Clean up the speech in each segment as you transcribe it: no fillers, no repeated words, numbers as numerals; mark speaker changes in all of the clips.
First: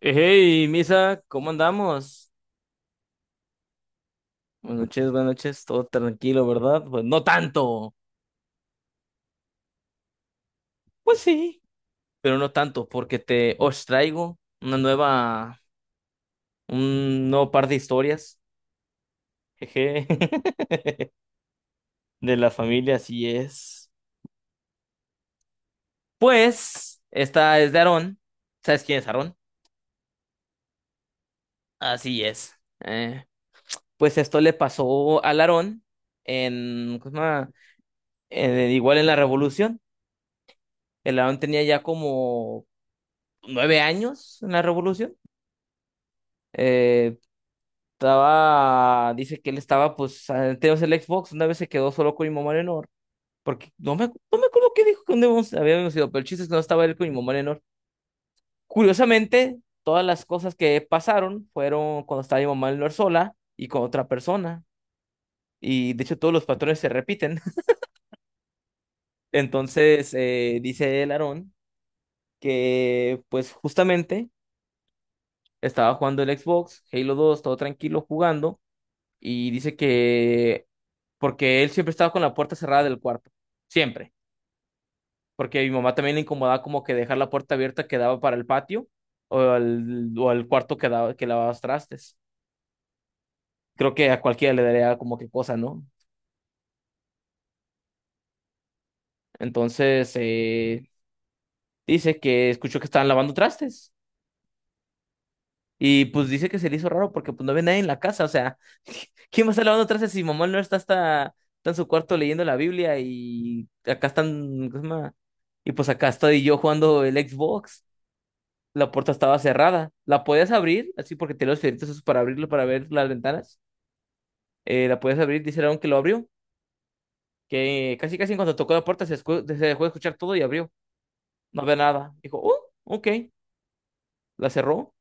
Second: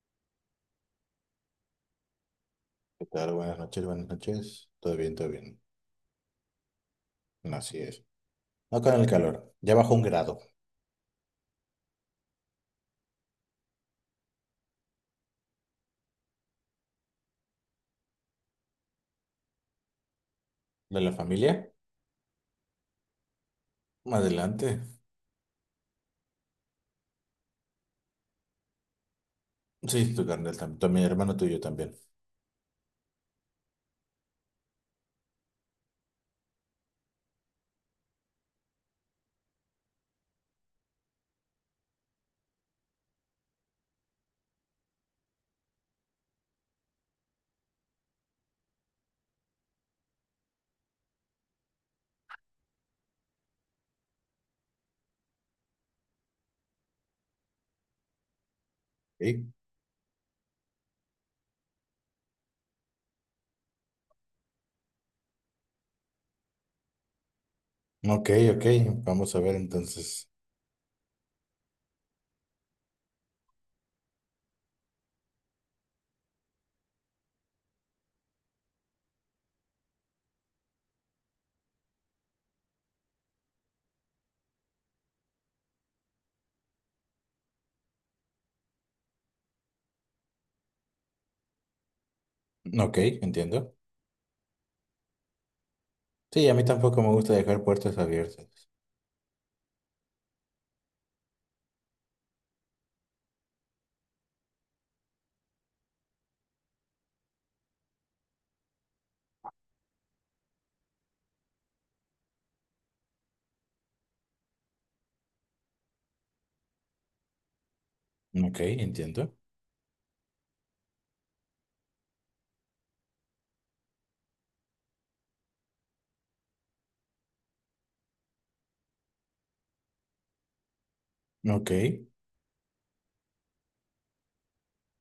Speaker 1: Hey, Misa, ¿cómo andamos?
Speaker 2: ¿Qué tal? Buenas noches, buenas noches. Todo bien,
Speaker 1: Buenas
Speaker 2: todo bien.
Speaker 1: noches, todo tranquilo, ¿verdad? Pues no
Speaker 2: Así
Speaker 1: tanto,
Speaker 2: es. No con el calor. Ya bajó un grado.
Speaker 1: pues sí, pero no tanto, porque te os traigo un nuevo par de historias, jeje,
Speaker 2: ¿De la familia?
Speaker 1: de la familia, así es.
Speaker 2: Más adelante.
Speaker 1: Pues, esta es de Aarón, ¿sabes quién es Aarón?
Speaker 2: Sí, tu carnal también. Mi hermano tuyo también.
Speaker 1: Así es. Eh, pues esto le pasó al Aarón en, ¿cómo se llama? Igual en la Revolución. El Aarón tenía ya como 9 años en la revolución. Eh, Dice que él estaba, pues, antes el Xbox, una vez se quedó solo con mi mamá Leonor, porque no me acuerdo qué dijo cuando habíamos ido, pero el chiste es que no estaba él con mi mamá Leonor.
Speaker 2: Sí.
Speaker 1: Curiosamente, todas las cosas que pasaron fueron cuando estaba mi mamá Leonor sola y con otra persona, y de hecho todos los patrones se repiten.
Speaker 2: Ok, ok. Vamos a ver
Speaker 1: Entonces,
Speaker 2: entonces.
Speaker 1: dice el Aarón que, pues, justamente estaba jugando el Xbox, Halo 2 todo tranquilo jugando y dice que porque él siempre estaba con la puerta cerrada del cuarto, siempre, porque mi mamá también le incomodaba como que dejar la puerta abierta que daba para el patio o al cuarto que daba, que lavabas trastes.
Speaker 2: Ok, entiendo.
Speaker 1: Creo que a cualquiera le daría como que cosa, ¿no?
Speaker 2: Sí, a mí tampoco me gusta dejar puertas abiertas.
Speaker 1: Entonces, dice que escuchó que estaban lavando trastes. Y pues dice que se le hizo raro porque pues no ve nadie en la casa, o sea, ¿quién va a estar lavando trastes si mamá no está, está en su cuarto leyendo la Biblia y acá están, ¿cómo se llama? Y pues acá estoy yo jugando el Xbox,
Speaker 2: Ok,
Speaker 1: la puerta
Speaker 2: entiendo.
Speaker 1: estaba cerrada, la podías abrir, así porque tenía los fierritos esos para abrirlo, para ver las ventanas, la podías abrir, dice Aaron que lo abrió, que casi casi en cuanto tocó la puerta se dejó de escuchar todo y abrió, no
Speaker 2: Ok.
Speaker 1: ve nada, dijo, oh, ok, la cerró.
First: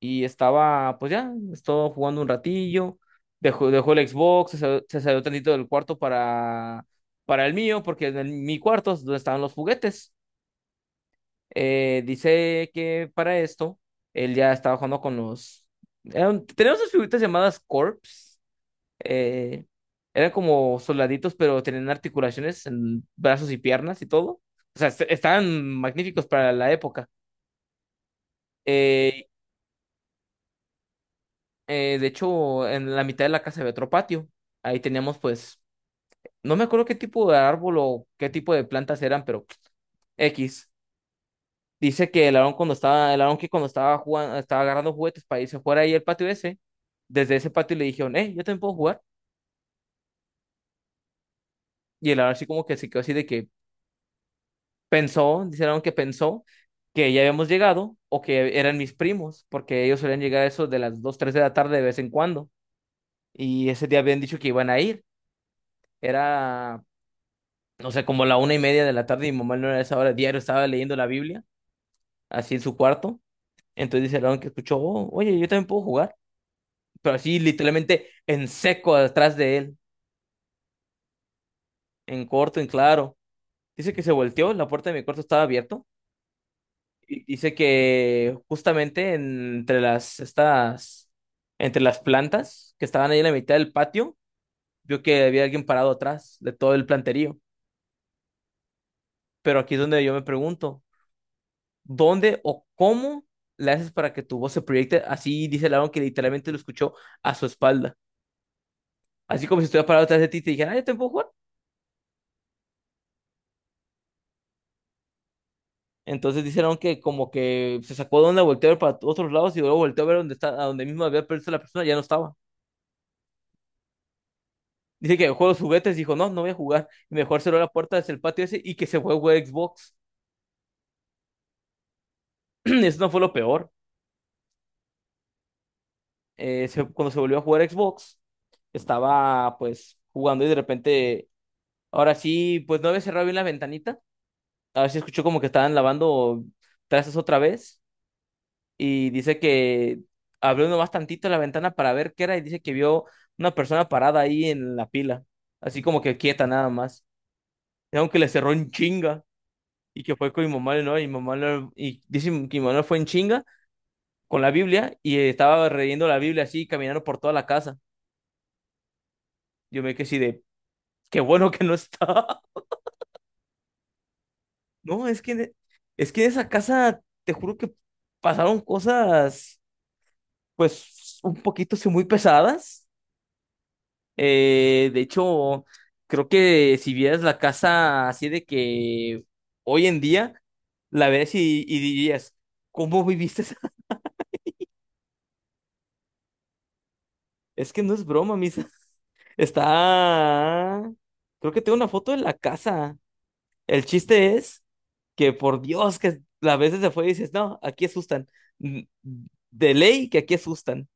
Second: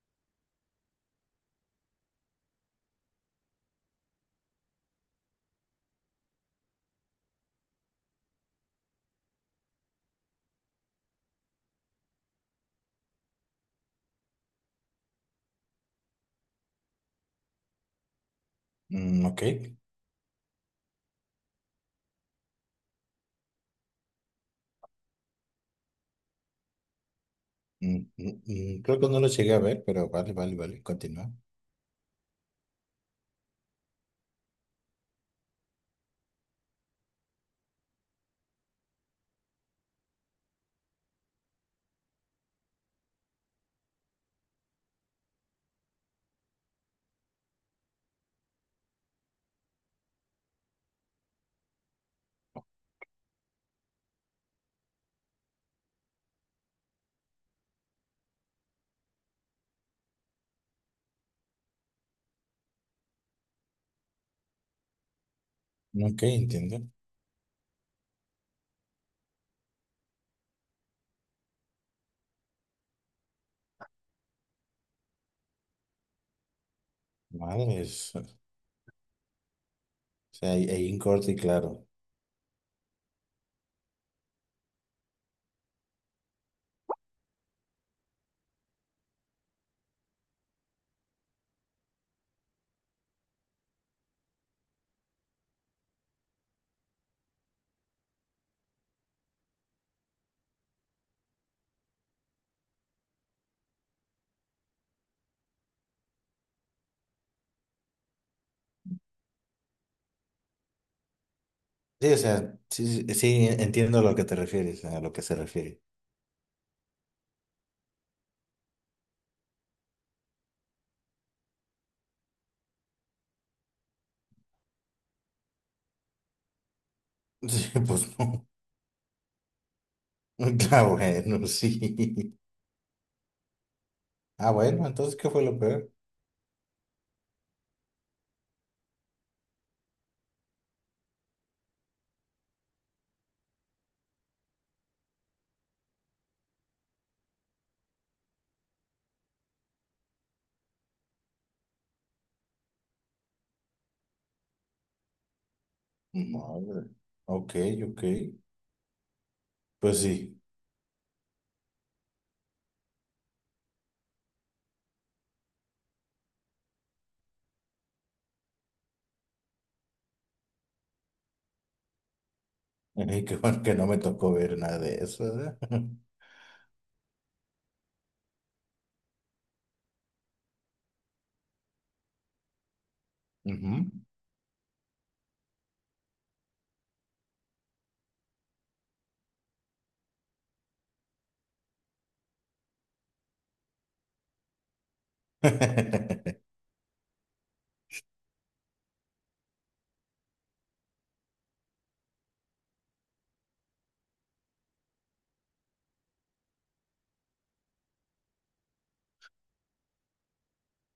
Speaker 1: Y estaba, pues ya, estuvo jugando un ratillo, dejó el Xbox, se salió tantito del cuarto para el mío, porque mi cuarto es donde estaban los juguetes. Dice que para esto, él ya estaba jugando teníamos unas figuritas llamadas Corps.
Speaker 2: Mm, ok.
Speaker 1: eh, eran como soldaditos, pero tenían articulaciones en brazos y piernas y todo. O sea, estaban magníficos para la época.
Speaker 2: Mm, mm, mm, creo que no
Speaker 1: Eh,
Speaker 2: lo llegué a ver, pero vale, vale, vale. Continúa.
Speaker 1: de hecho, en la mitad de la casa había otro patio. Ahí teníamos, pues, no me acuerdo qué tipo de árbol o qué tipo de plantas eran, pero X. Dice que el Aarón que cuando estaba jugando, estaba agarrando juguetes para irse a jugar ahí al patio ese, desde ese patio le dijeron, yo también puedo jugar. Y el Aarón así como que se quedó así de que pensó, dice el Aarón que pensó que ya habíamos llegado o que eran mis primos, porque ellos solían llegar a eso de las 2 3 de la tarde de vez en cuando. Y ese día habían dicho que iban a ir.
Speaker 2: Ok, entiendo.
Speaker 1: Era o sea, como la 1:30 de la tarde, y mi mamá no era a esa hora, diario estaba leyendo la Biblia, así en su cuarto. Entonces dice Aaron que escuchó, "Oh, oye, yo también puedo jugar." Pero así literalmente
Speaker 2: Madres. O
Speaker 1: en seco atrás de él,
Speaker 2: sea, hay un corte y claro.
Speaker 1: en corto, en claro. Dice que se volteó, la puerta de mi cuarto estaba abierto. Y dice que justamente entre las plantas que estaban ahí en la mitad del patio, vio que había alguien parado atrás de todo el planterío. Pero aquí es donde yo me pregunto, dónde o cómo le haces para que tu voz se proyecte. Así dice Laron que literalmente lo escuchó a su espalda. Así como si estuviera parado atrás de ti y te dijera, ay, ¿te puedo jugar?
Speaker 2: Sí, o sea, sí, sí, sí, entiendo a lo que te refieres, a lo que se refiere.
Speaker 1: Entonces dice Laron que como que se sacó de onda, volteó a ver para otros lados y luego volteó a ver dónde está, a donde mismo había perdido la persona, ya no estaba. Dice que jugó los juguetes, dijo, no, no voy a jugar. Y mejor cerró la
Speaker 2: Sí,
Speaker 1: puerta hacia
Speaker 2: pues
Speaker 1: el patio
Speaker 2: no.
Speaker 1: ese y que se fue a jugar Xbox.
Speaker 2: Ah, bueno, sí.
Speaker 1: Eso no fue lo peor.
Speaker 2: Ah, bueno, entonces, ¿qué fue lo peor?
Speaker 1: Cuando se volvió a jugar Xbox, estaba pues jugando y de repente, ahora sí, pues no había cerrado bien la ventanita a ver si escuchó como que estaban lavando trastes otra vez y dice que abrió nomás tantito la ventana para ver qué era y dice que vio una persona parada ahí en la pila, así como que quieta nada
Speaker 2: Madre.
Speaker 1: más.
Speaker 2: Ok,
Speaker 1: Y
Speaker 2: ok.
Speaker 1: aunque le cerró en chinga
Speaker 2: Pues
Speaker 1: y que fue
Speaker 2: sí.
Speaker 1: con mi mamá, ¿no? Y mi mamá y dice que mi mamá fue en chinga con la Biblia y estaba leyendo la Biblia así caminando por toda la casa. Yo me quedé así de, qué bueno que no está.
Speaker 2: Qué bueno que no me tocó ver nada de
Speaker 1: No, es
Speaker 2: eso,
Speaker 1: que
Speaker 2: ¿verdad?
Speaker 1: es que en esa casa te juro que pasaron cosas pues un poquito sí, muy pesadas.
Speaker 2: Ujú.
Speaker 1: De hecho, creo que si vieras la casa así de que hoy en día, la ves y dirías, ¿cómo viviste esa? Es que no es broma, Misa. Está... Creo que tengo una foto de la casa. El chiste es que, por Dios, que a veces se fue y dices, no, aquí asustan. N- De ley que aquí asustan.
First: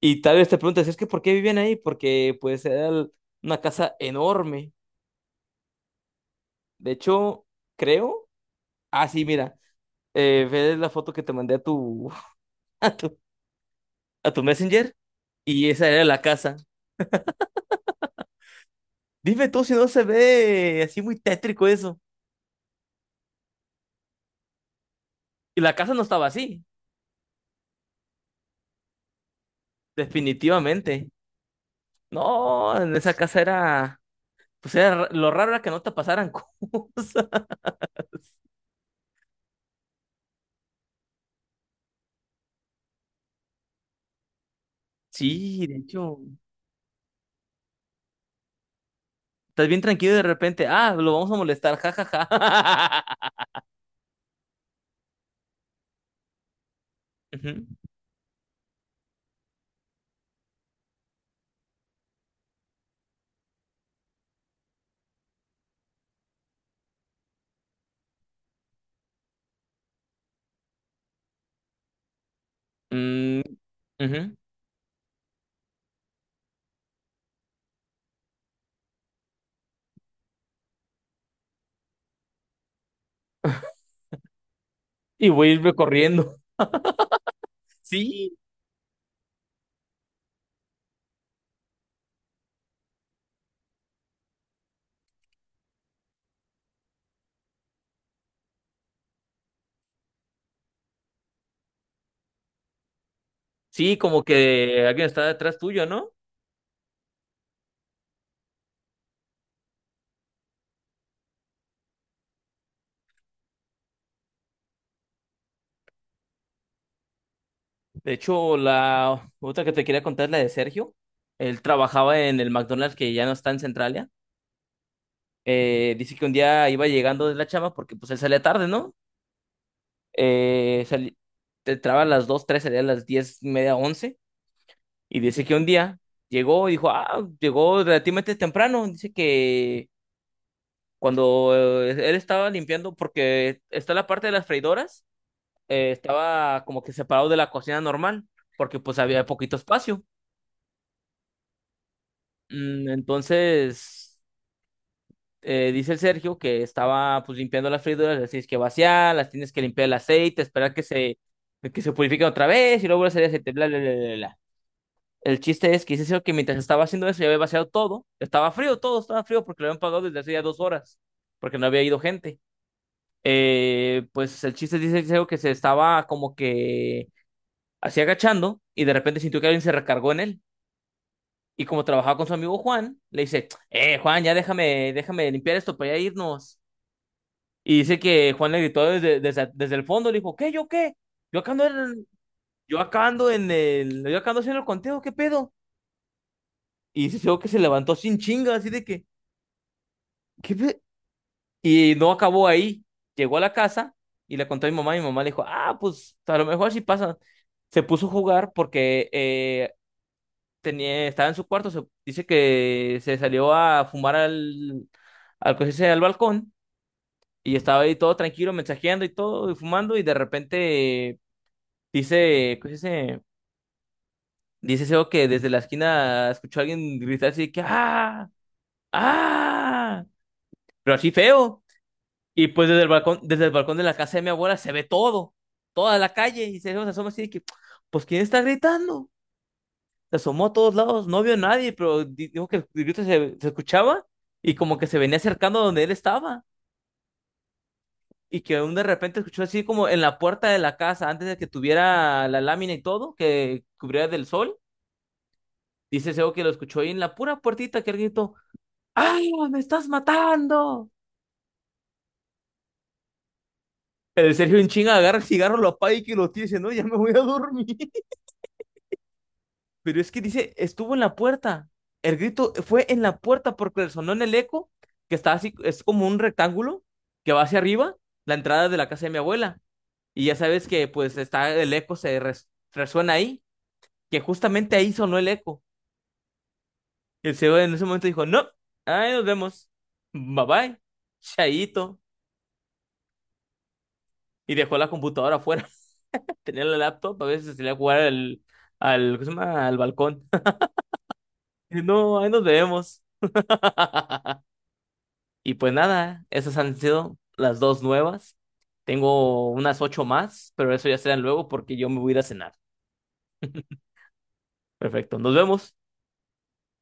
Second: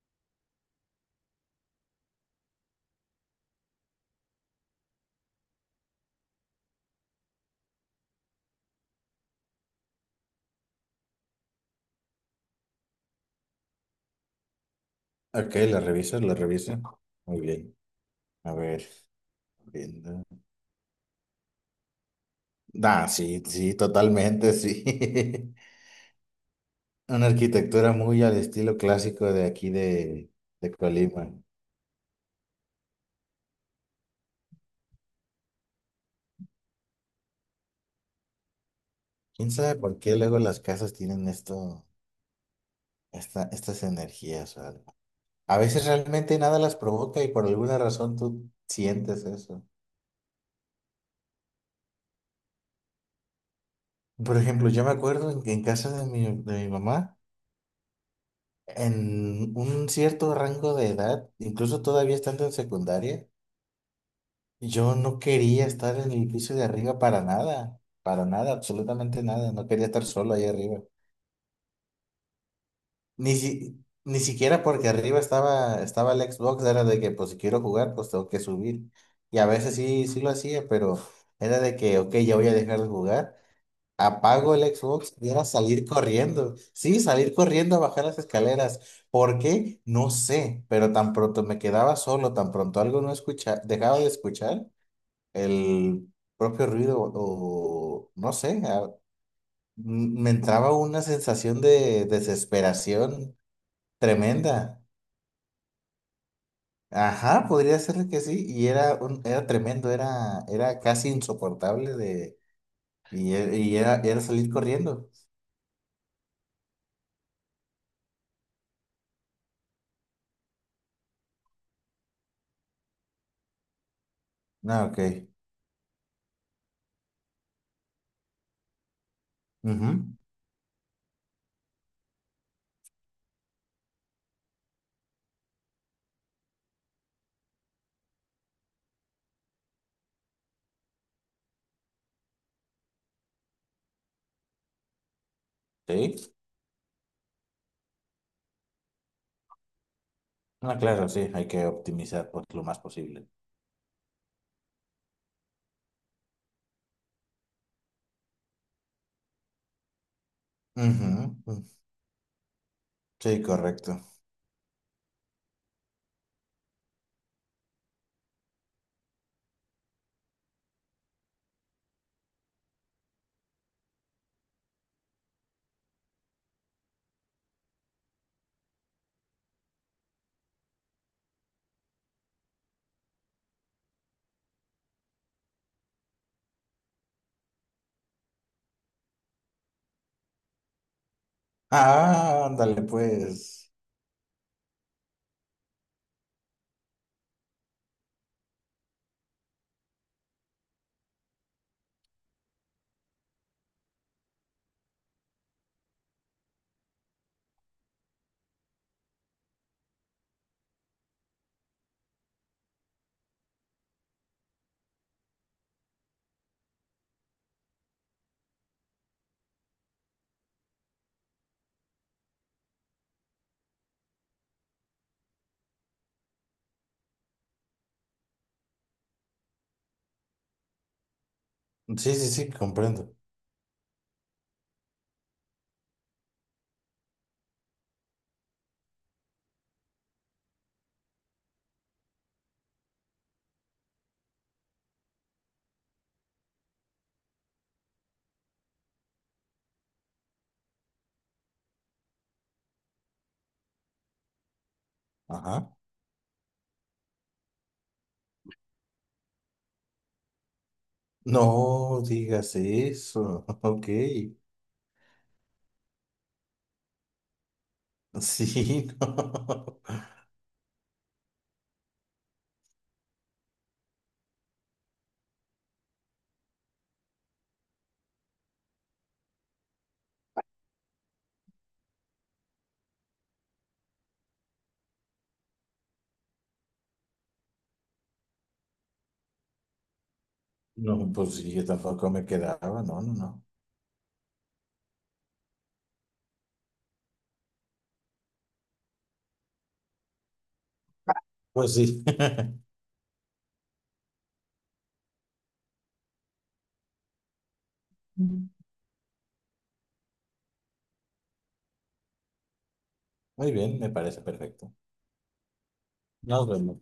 Speaker 1: Y tal vez te preguntas, es que ¿por qué vivían ahí? Porque pues una casa enorme. De hecho, creo. Ah, sí, mira. Ve la foto que te mandé a a tu, a tu Messenger
Speaker 2: Ok,
Speaker 1: y
Speaker 2: la
Speaker 1: esa era
Speaker 2: reviso,
Speaker 1: la
Speaker 2: la
Speaker 1: casa.
Speaker 2: reviso. Muy bien. A ver,
Speaker 1: Dime tú si no se
Speaker 2: viendo.
Speaker 1: ve así muy tétrico eso.
Speaker 2: Ah, sí, sí, totalmente, sí.
Speaker 1: Y la casa no estaba así,
Speaker 2: Una arquitectura muy al estilo clásico de aquí de
Speaker 1: definitivamente.
Speaker 2: Colima.
Speaker 1: No, en esa casa era, pues era ra- lo raro era que no te pasaran cosas.
Speaker 2: ¿Quién sabe por qué luego las casas tienen esto, estas energías o algo? A
Speaker 1: Sí, de
Speaker 2: veces
Speaker 1: hecho,
Speaker 2: realmente nada las provoca y por alguna razón tú sientes eso.
Speaker 1: estás bien tranquilo y de repente, ah, lo vamos a molestar, jajaja.
Speaker 2: Por ejemplo, yo me acuerdo en casa de mi mamá,
Speaker 1: Ujú.
Speaker 2: en un cierto rango de edad, incluso todavía estando en secundaria, yo no quería estar en el piso de arriba para nada, absolutamente nada, no quería estar solo ahí arriba.
Speaker 1: Mm,
Speaker 2: Ni
Speaker 1: ujú.
Speaker 2: siquiera porque arriba estaba, estaba el Xbox, era de que pues si quiero jugar, pues tengo que subir. Y a veces sí, sí lo hacía, pero era de que, ok, ya voy a dejar de jugar. Apago el Xbox
Speaker 1: Y
Speaker 2: y era
Speaker 1: voy a irme
Speaker 2: salir
Speaker 1: corriendo.
Speaker 2: corriendo. Sí, salir corriendo a bajar las
Speaker 1: Sí,
Speaker 2: escaleras. ¿Por qué? No sé, pero tan pronto me quedaba solo, tan pronto algo no escucha, dejaba de escuchar el propio ruido o no sé, me entraba una sensación de desesperación
Speaker 1: sí, como
Speaker 2: tremenda.
Speaker 1: que alguien está detrás tuyo, ¿no?
Speaker 2: Ajá, podría ser que sí. Y era un, era tremendo, era, era casi insoportable de, y era, era salir corriendo.
Speaker 1: De hecho, la otra que te quería contar es la de Sergio. Él trabajaba en el McDonald's que ya no está en Centralia.
Speaker 2: Ah, ok.
Speaker 1: Dice que un día iba llegando de la chama porque pues él salía tarde, ¿no?
Speaker 2: Ujú.
Speaker 1: Eh, sali- Entraba a las 2 3, salía a las 10 media, once. Y dice que un día llegó y dijo, ah, llegó relativamente temprano. Dice que cuando él estaba limpiando, porque está la parte de las freidoras,
Speaker 2: Sí.
Speaker 1: estaba como que separado de la cocina normal, porque pues había poquito espacio.
Speaker 2: Ah, claro, sí, hay que optimizar pues, lo más posible.
Speaker 1: Entonces, dice el Sergio que estaba pues limpiando las frídoras, las tienes que vaciar, las tienes que limpiar el aceite, esperar que
Speaker 2: Ujú,
Speaker 1: se,
Speaker 2: ujú.
Speaker 1: que se purifique otra vez y luego hacer el
Speaker 2: Sí,
Speaker 1: aceite, bla, bla, bla,
Speaker 2: correcto.
Speaker 1: bla, bla. El chiste es que dice Sergio que mientras estaba haciendo eso ya había vaciado todo, estaba frío porque lo habían pagado desde hace ya 2 horas, porque no había ido gente. Pues el chiste dice Sergio que se estaba como que así agachando y de repente sintió que alguien se recargó en él. Y como trabajaba con su amigo Juan, le dice, Juan, ya déjame limpiar esto para ya irnos. Y dice que Juan le gritó desde el fondo, le dijo, ¿qué, yo qué? Yo acá ando en,
Speaker 2: Ah,
Speaker 1: yo
Speaker 2: ándale,
Speaker 1: acá ando en
Speaker 2: pues.
Speaker 1: el, yo acá ando haciendo el conteo, ¿qué pedo? Y dice luego que se levantó sin chinga, así de que, ¿qué pe-?". Y no acabó ahí. Llegó a la casa y le contó a mi mamá, y mi mamá le dijo, ah, pues a lo mejor sí pasa. Se puso a jugar porque estaba en su cuarto, dice que se salió a fumar al, ¿cómo se dice? Al balcón y estaba ahí todo tranquilo, mensajeando y todo, y fumando, y de repente dice, ¿cómo se dice? Dice Seo que desde la esquina escuchó a alguien gritar así que ¡ah! ¡Ah! Pero así feo.
Speaker 2: Sí, sí,
Speaker 1: Y
Speaker 2: sí,
Speaker 1: pues desde el
Speaker 2: comprendo.
Speaker 1: balcón, desde el balcón de la casa de mi abuela se ve todo, toda la calle, y Seo se asoma así de que, pues ¿quién está gritando? Se asomó a todos lados, no vio a nadie, pero dijo que el grito se escuchaba y como que se venía acercando a donde él estaba y que aún de repente escuchó así como en la puerta de la casa, antes de que tuviera la lámina y todo, que cubriera del sol,
Speaker 2: Ajá.
Speaker 1: dice Seo que lo escuchó ahí en la pura puertita que él gritó, ¡Ay, no, me estás matando!
Speaker 2: No digas eso. Ok.
Speaker 1: El Sergio en chinga agarra el cigarro, lo apaga y que lo tira y dice, no, ya me voy a dormir.
Speaker 2: Sí, no.
Speaker 1: Pero es que dice, estuvo en la puerta. El grito fue en la puerta porque resonó en el eco, que está así, es como un rectángulo que va hacia arriba, la entrada de la casa de mi abuela. Y ya sabes que pues está el eco, se resuena ahí, que justamente ahí sonó el eco. Y el señor en ese momento dijo, no, ahí nos vemos. Bye bye,
Speaker 2: No, pues sí, yo
Speaker 1: chaito.
Speaker 2: tampoco me quedaba. No, no, no.
Speaker 1: Y dejó la computadora afuera. Tenía la laptop, a veces se salía a jugar al, ¿cómo se llama? Al balcón.
Speaker 2: Pues
Speaker 1: Y,
Speaker 2: sí.
Speaker 1: no, ahí nos vemos. Y pues nada, esas han sido las dos nuevas. Tengo unas ocho más, pero eso ya serán luego porque yo me voy a ir a cenar.
Speaker 2: Muy bien, me parece perfecto.
Speaker 1: Perfecto, nos vemos.
Speaker 2: Nos vemos.